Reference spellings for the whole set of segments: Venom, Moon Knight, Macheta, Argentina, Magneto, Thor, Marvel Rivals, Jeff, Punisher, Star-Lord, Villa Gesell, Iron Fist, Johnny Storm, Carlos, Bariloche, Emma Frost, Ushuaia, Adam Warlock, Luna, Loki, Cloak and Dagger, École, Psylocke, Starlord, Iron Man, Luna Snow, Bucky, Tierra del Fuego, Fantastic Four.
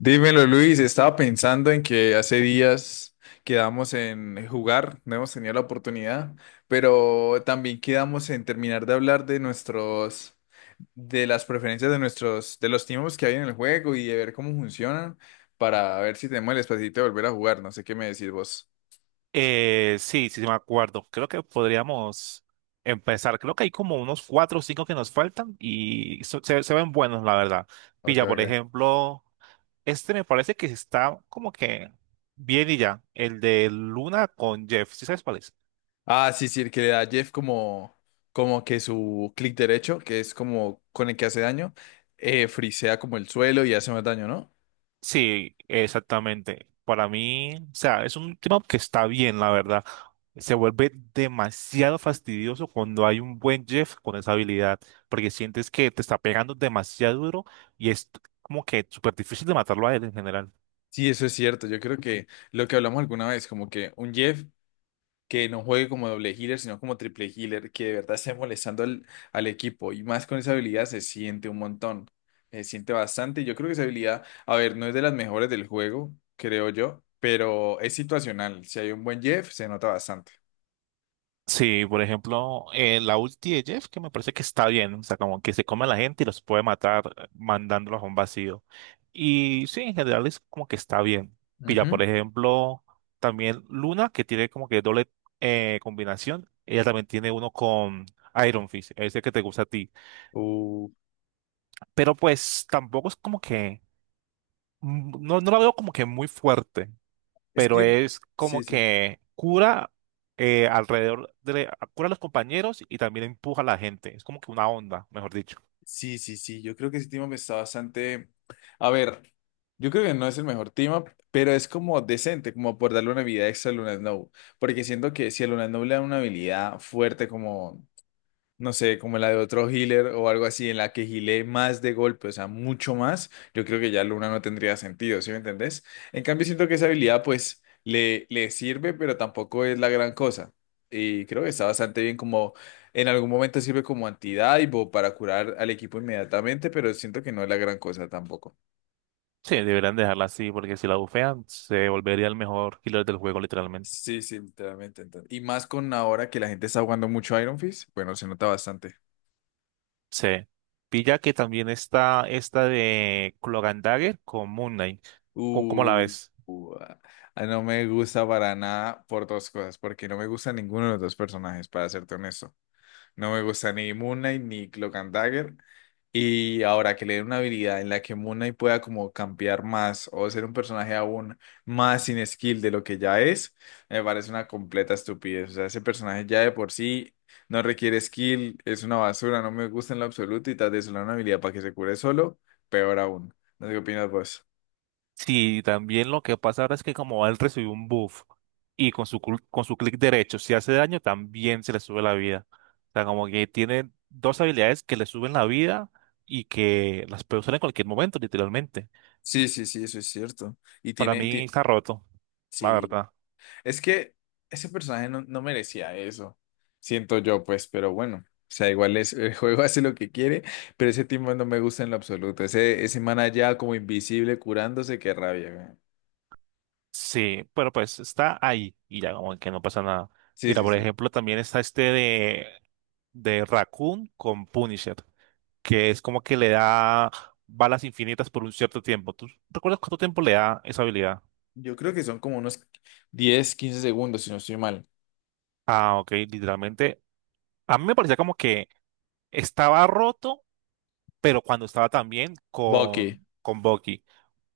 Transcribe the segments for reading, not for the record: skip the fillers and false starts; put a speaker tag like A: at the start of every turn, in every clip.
A: Dímelo, Luis. Estaba pensando en que hace días quedamos en jugar, no hemos tenido la oportunidad, pero también quedamos en terminar de hablar de nuestros, de las preferencias de nuestros, de los tiempos que hay en el juego y de ver cómo funcionan para ver si tenemos el espacio de volver a jugar. No sé qué me decís vos.
B: Sí, me acuerdo. Creo que podríamos empezar. Creo que hay como unos cuatro o cinco que nos faltan y se ven buenos, la verdad.
A: Ok,
B: Pilla, por
A: ok.
B: ejemplo, este me parece que está como que bien y ya. El de Luna con Jeff. ¿Sí sabes cuál es?
A: Ah, sí, sí, el que le da a Jeff como que su clic derecho, que es como con el que hace daño, frisea como el suelo y hace más daño, ¿no?
B: Sí, exactamente. Para mí, o sea, es un tema que está bien, la verdad. Se vuelve demasiado fastidioso cuando hay un buen Jeff con esa habilidad, porque sientes que te está pegando demasiado duro y es como que súper difícil de matarlo a él en general.
A: Sí, eso es cierto. Yo creo que lo que hablamos alguna vez, como que un Jeff que no juegue como doble healer, sino como triple healer, que de verdad esté molestando al equipo y más con esa habilidad se siente un montón, se siente bastante. Y yo creo que esa habilidad, a ver, no es de las mejores del juego, creo yo, pero es situacional. Si hay un buen Jeff, se nota bastante.
B: Sí, por ejemplo, la ulti de Jeff, que me parece que está bien, o sea, como que se come a la gente y los puede matar mandándolos a un vacío. Y sí, en general es como que está bien. Mira, por
A: Ujú.
B: ejemplo, también Luna, que tiene como que doble combinación, ella también tiene uno con Iron Fist, ese que te gusta a ti.
A: Uh,
B: Pero pues tampoco es como que, no, no la veo como que muy fuerte,
A: Es
B: pero
A: que,
B: es
A: sí,
B: como
A: sí.
B: que cura cura a los compañeros y también empuja a la gente. Es como que una onda, mejor dicho.
A: Sí, sí, sí, yo creo que ese tema está bastante. A ver, yo creo que no es el mejor tema, pero es como decente, como por darle una habilidad extra a Luna Snow, porque siento que si a Luna Snow le dan una habilidad fuerte como no sé, como la de otro healer o algo así, en la que healé más de golpe, o sea, mucho más, yo creo que ya Luna no tendría sentido, ¿sí me entendés? En cambio, siento que esa habilidad, pues, le sirve, pero tampoco es la gran cosa. Y creo que está bastante bien como, en algún momento sirve como antidive o para curar al equipo inmediatamente, pero siento que no es la gran cosa tampoco.
B: Sí, deberían dejarla así, porque si la bufean, se volvería el mejor killer del juego, literalmente.
A: Sí, sí, literalmente. Y más con ahora que la gente está jugando mucho Iron Fist, bueno, se nota bastante.
B: Sí. Pilla que también está esta de Cloak and Dagger con Moon Knight. ¿Cómo la
A: Uh,
B: ves?
A: uh, ah, no me gusta para nada por dos cosas, porque no me gusta ninguno de los dos personajes, para serte honesto. No me gusta ni Moon Knight ni Cloak and Dagger. Y ahora que le den una habilidad en la que Moon Knight pueda como campear más o ser un personaje aún más sin skill de lo que ya es, me parece una completa estupidez. O sea, ese personaje ya de por sí no requiere skill, es una basura, no me gusta en lo absoluto y tal vez le dan una habilidad para que se cure solo, peor aún. No sé qué opinas vos.
B: Sí, también lo que pasa ahora es que como él recibió un buff y con con su clic derecho, si hace daño, también se le sube la vida. O sea, como que tiene dos habilidades que le suben la vida y que las puede usar en cualquier momento, literalmente.
A: Sí, sí, sí, eso es cierto. Y
B: Para mí está roto, la
A: sí,
B: verdad.
A: es que ese personaje no merecía eso, siento yo, pues, pero bueno, o sea, igual es, el juego hace lo que quiere, pero ese tipo no me gusta en lo absoluto. Ese man allá como invisible curándose, qué rabia, weón.
B: Sí, pero pues está ahí y ya como que no pasa nada.
A: Sí,
B: Mira,
A: sí,
B: por
A: sí.
B: ejemplo, también está este de Raccoon con Punisher, que es como que le da balas infinitas por un cierto tiempo. ¿Tú recuerdas cuánto tiempo le da esa habilidad?
A: Yo creo que son como unos 10 15 segundos, si no estoy mal.
B: Ah, ok, literalmente. A mí me parecía como que estaba roto, pero cuando estaba también
A: Bucky.
B: con Bucky.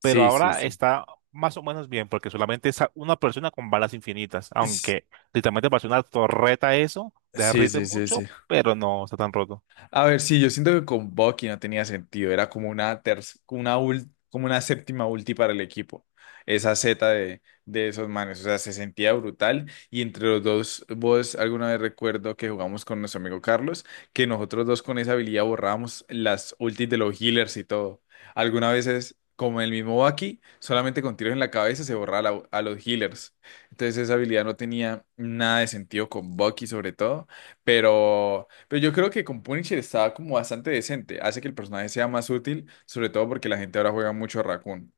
B: Pero
A: sí,
B: ahora
A: sí.
B: está más o menos bien, porque solamente es una persona con balas infinitas.
A: Es-
B: Aunque literalmente parece una torreta eso,
A: sí,
B: derrite
A: sí, sí,
B: mucho,
A: sí.
B: pero no está tan roto.
A: A ver, sí, yo siento que con Bucky no tenía sentido, era como una séptima ulti para el equipo, esa Z de esos manes, o sea, se sentía brutal y entre los dos, vos alguna vez recuerdo que jugamos con nuestro amigo Carlos, que nosotros dos con esa habilidad borrábamos las ultis de los healers y todo. Algunas veces, como el mismo Bucky, solamente con tiros en la cabeza se borraba a los healers, entonces esa habilidad no tenía nada de sentido con Bucky sobre todo, pero. Pero yo creo que con Punisher estaba como bastante decente. Hace que el personaje sea más útil, sobre todo porque la gente ahora juega mucho a Raccoon.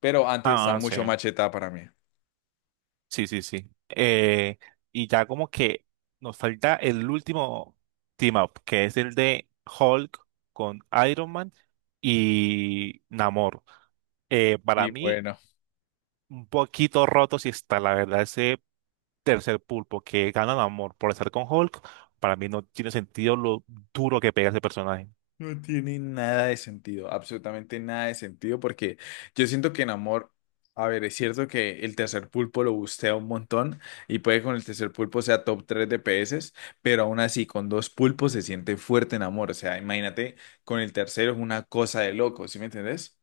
A: Pero antes estaba
B: Ah, sí.
A: mucho Macheta para mí.
B: Sí, sí, sí. Y ya como que nos falta el último team up, que es el de Hulk con Iron Man y Namor. Para
A: Y
B: mí,
A: bueno,
B: un poquito roto si está, la verdad, ese tercer pulpo que gana Namor por estar con Hulk, para mí no tiene sentido lo duro que pega ese personaje.
A: no tiene nada de sentido, absolutamente nada de sentido, porque yo siento que en Amor, a ver, es cierto que el tercer pulpo lo bustea un montón y puede que con el tercer pulpo sea top 3 DPS, pero aún así con dos pulpos se siente fuerte en Amor. O sea, imagínate, con el tercero es una cosa de loco, ¿sí me entendés?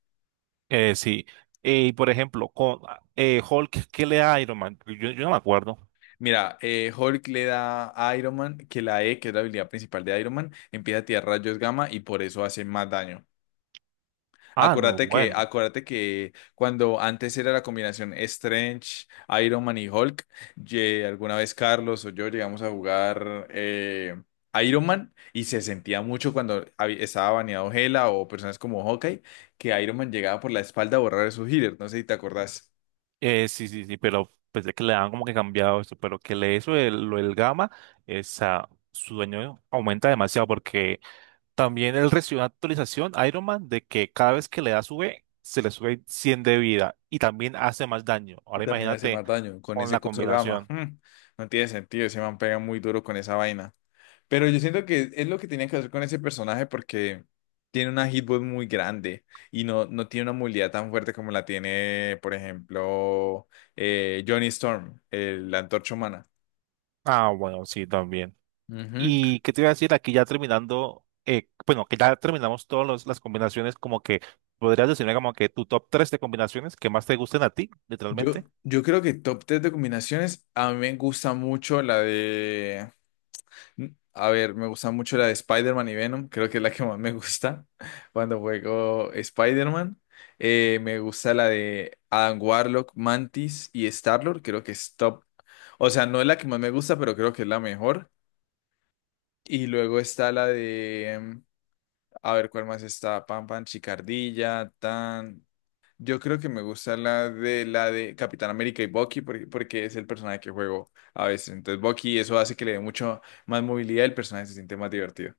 B: Sí. Y por ejemplo, con Hulk, ¿qué le da a Iron Man? Yo no me acuerdo.
A: Mira, Hulk le da a Iron Man que la E, que es la habilidad principal de Iron Man, empieza a tirar rayos gamma y por eso hace más daño.
B: Ah, no,
A: Acuérdate que,
B: bueno.
A: acuérdate que cuando antes era la combinación Strange, Iron Man y Hulk, alguna vez Carlos o yo llegamos a jugar Iron Man y se sentía mucho cuando estaba baneado Hela o personas como Hawkeye, que Iron Man llegaba por la espalda a borrar esos healers. No sé si te acordás.
B: Sí, sí, sí, pero pensé que le han como que cambiado esto, pero que le eso lo del gamma, su daño aumenta demasiado porque también él recibió una actualización Iron Man de que cada vez que le da sube, se le sube 100 de vida y también hace más daño.
A: Y
B: Ahora
A: también hace
B: imagínate
A: más daño con
B: con
A: ese
B: la
A: coso gamma.
B: combinación.
A: No tiene sentido, ese man pega muy duro con esa vaina. Pero yo siento que es lo que tenía que hacer con ese personaje porque tiene una hitbox muy grande y no tiene una movilidad tan fuerte como la tiene, por ejemplo, Johnny Storm, la antorcha humana.
B: Ah, bueno, sí, también.
A: Ujú.
B: ¿Y qué te iba a decir? Aquí ya terminando, bueno, que ya terminamos todas las combinaciones, como que podrías decirme como que tu top 3 de combinaciones que más te gusten a ti, literalmente.
A: Yo creo que top 3 de combinaciones, a mí me gusta mucho la de a ver, me gusta mucho la de Spider-Man y Venom, creo que es la que más me gusta cuando juego Spider-Man. Me gusta la de Adam Warlock, Mantis y Star-Lord, creo que es top. O sea, no es la que más me gusta, pero creo que es la mejor. Y luego está la de, a ver cuál más está, Pan Pan, Chicardilla, Tan. Yo creo que me gusta la de Capitán América y Bucky porque es el personaje que juego a veces. Entonces Bucky eso hace que le dé mucho más movilidad y el personaje se siente más divertido.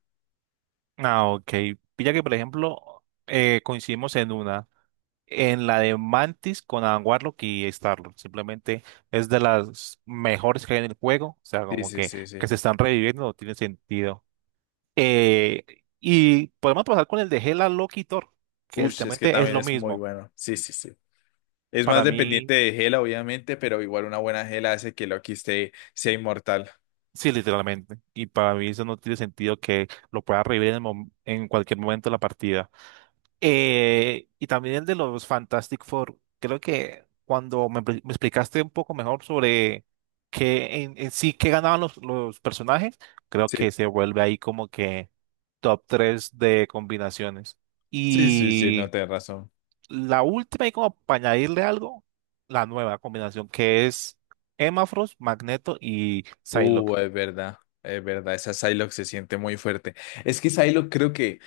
B: Ah, ok. Pilla que, por ejemplo, coincidimos en la de Mantis con Adam Warlock y Starlord. Simplemente es de las mejores que hay en el juego. O sea,
A: Sí,
B: como
A: sí, sí,
B: que
A: sí.
B: se están reviviendo, no tiene sentido. Eh, y podemos pasar con el de Hela, Loki y Thor, que
A: Ush, es que
B: literalmente es
A: también
B: lo
A: es muy
B: mismo.
A: bueno. Sí, sí, sí. Es más
B: Para
A: dependiente
B: mí,
A: de gela, obviamente, pero igual una buena gela hace que Loki esté, sea inmortal.
B: sí, literalmente. Y para mí eso no tiene sentido que lo pueda revivir en cualquier momento de la partida. Y también el de los Fantastic Four. Creo que cuando me explicaste un poco mejor sobre qué en sí qué ganaban los personajes, creo que
A: Sí,
B: se vuelve ahí como que top 3 de combinaciones.
A: sí, sí, sí,
B: Y
A: no tenés razón.
B: la última, y como para añadirle algo, la nueva combinación que es Emma Frost, Magneto y Psylocke.
A: Es verdad, es verdad. Esa Psylocke se siente muy fuerte. Es que Psylocke creo que,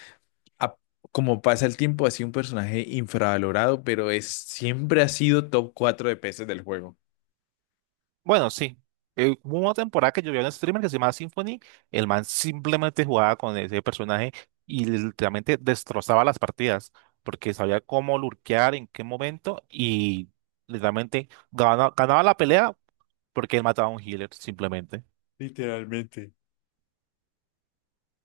A: a- como pasa el tiempo, ha sido un personaje infravalorado, pero siempre ha sido top 4 de peces del juego.
B: Bueno, sí. Hubo una temporada que yo vi a un streamer que se llamaba Symphony. El man simplemente jugaba con ese personaje y literalmente destrozaba las partidas porque sabía cómo lurkear, en qué momento y literalmente ganaba la pelea porque él mataba a un healer simplemente.
A: Literalmente.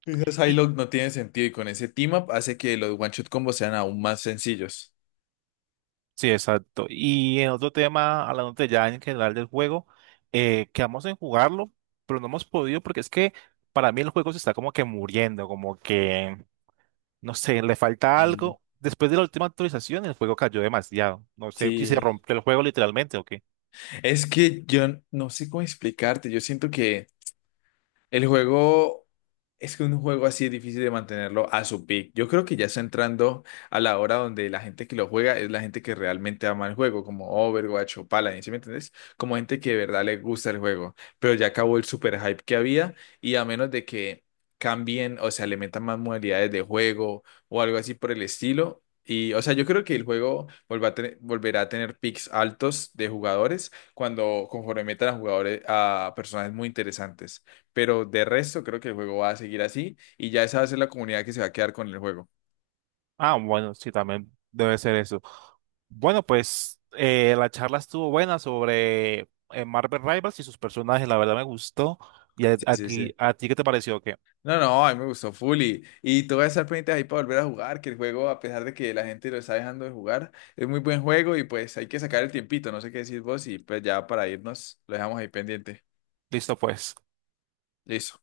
A: Esa
B: Y,
A: Psylocke no tiene sentido y con ese team up hace que los one-shot combos sean aún más sencillos.
B: sí, exacto. Y en otro tema, hablando ya en general del juego, quedamos en jugarlo, pero no hemos podido porque es que para mí el juego se está como que muriendo, como que. No sé, le falta
A: Sí.
B: algo. Después de la última actualización, el juego cayó demasiado. No sé si se
A: Sí,
B: rompió el juego literalmente o qué.
A: es que yo no sé cómo explicarte, yo siento que. El juego es que un juego así es difícil de mantenerlo a su peak. Yo creo que ya está entrando a la hora donde la gente que lo juega es la gente que realmente ama el juego, como Overwatch o Paladin, ¿sí me entiendes? Como gente que de verdad le gusta el juego. Pero ya acabó el super hype que había y a menos de que cambien, o sea, le metan más modalidades de juego o algo así por el estilo. Y, o sea, yo creo que el juego volverá a tener peaks altos de jugadores cuando conforme metan a jugadores a personajes muy interesantes. Pero de resto, creo que el juego va a seguir así y ya esa va a ser la comunidad que se va a quedar con el juego.
B: Ah, bueno, sí, también debe ser eso. Bueno, pues la charla estuvo buena sobre Marvel Rivals y sus personajes. La verdad me gustó. ¿Y
A: Sí, sí, sí.
B: a ti qué te pareció? ¿Qué?
A: No, no, a mí me gustó Fully. Y tú vas a estar pendiente ahí para volver a jugar, que el juego, a pesar de que la gente lo está dejando de jugar, es muy buen juego y pues hay que sacar el tiempito. No sé qué decís vos y pues ya para irnos, lo dejamos ahí pendiente.
B: Listo, pues.
A: Listo.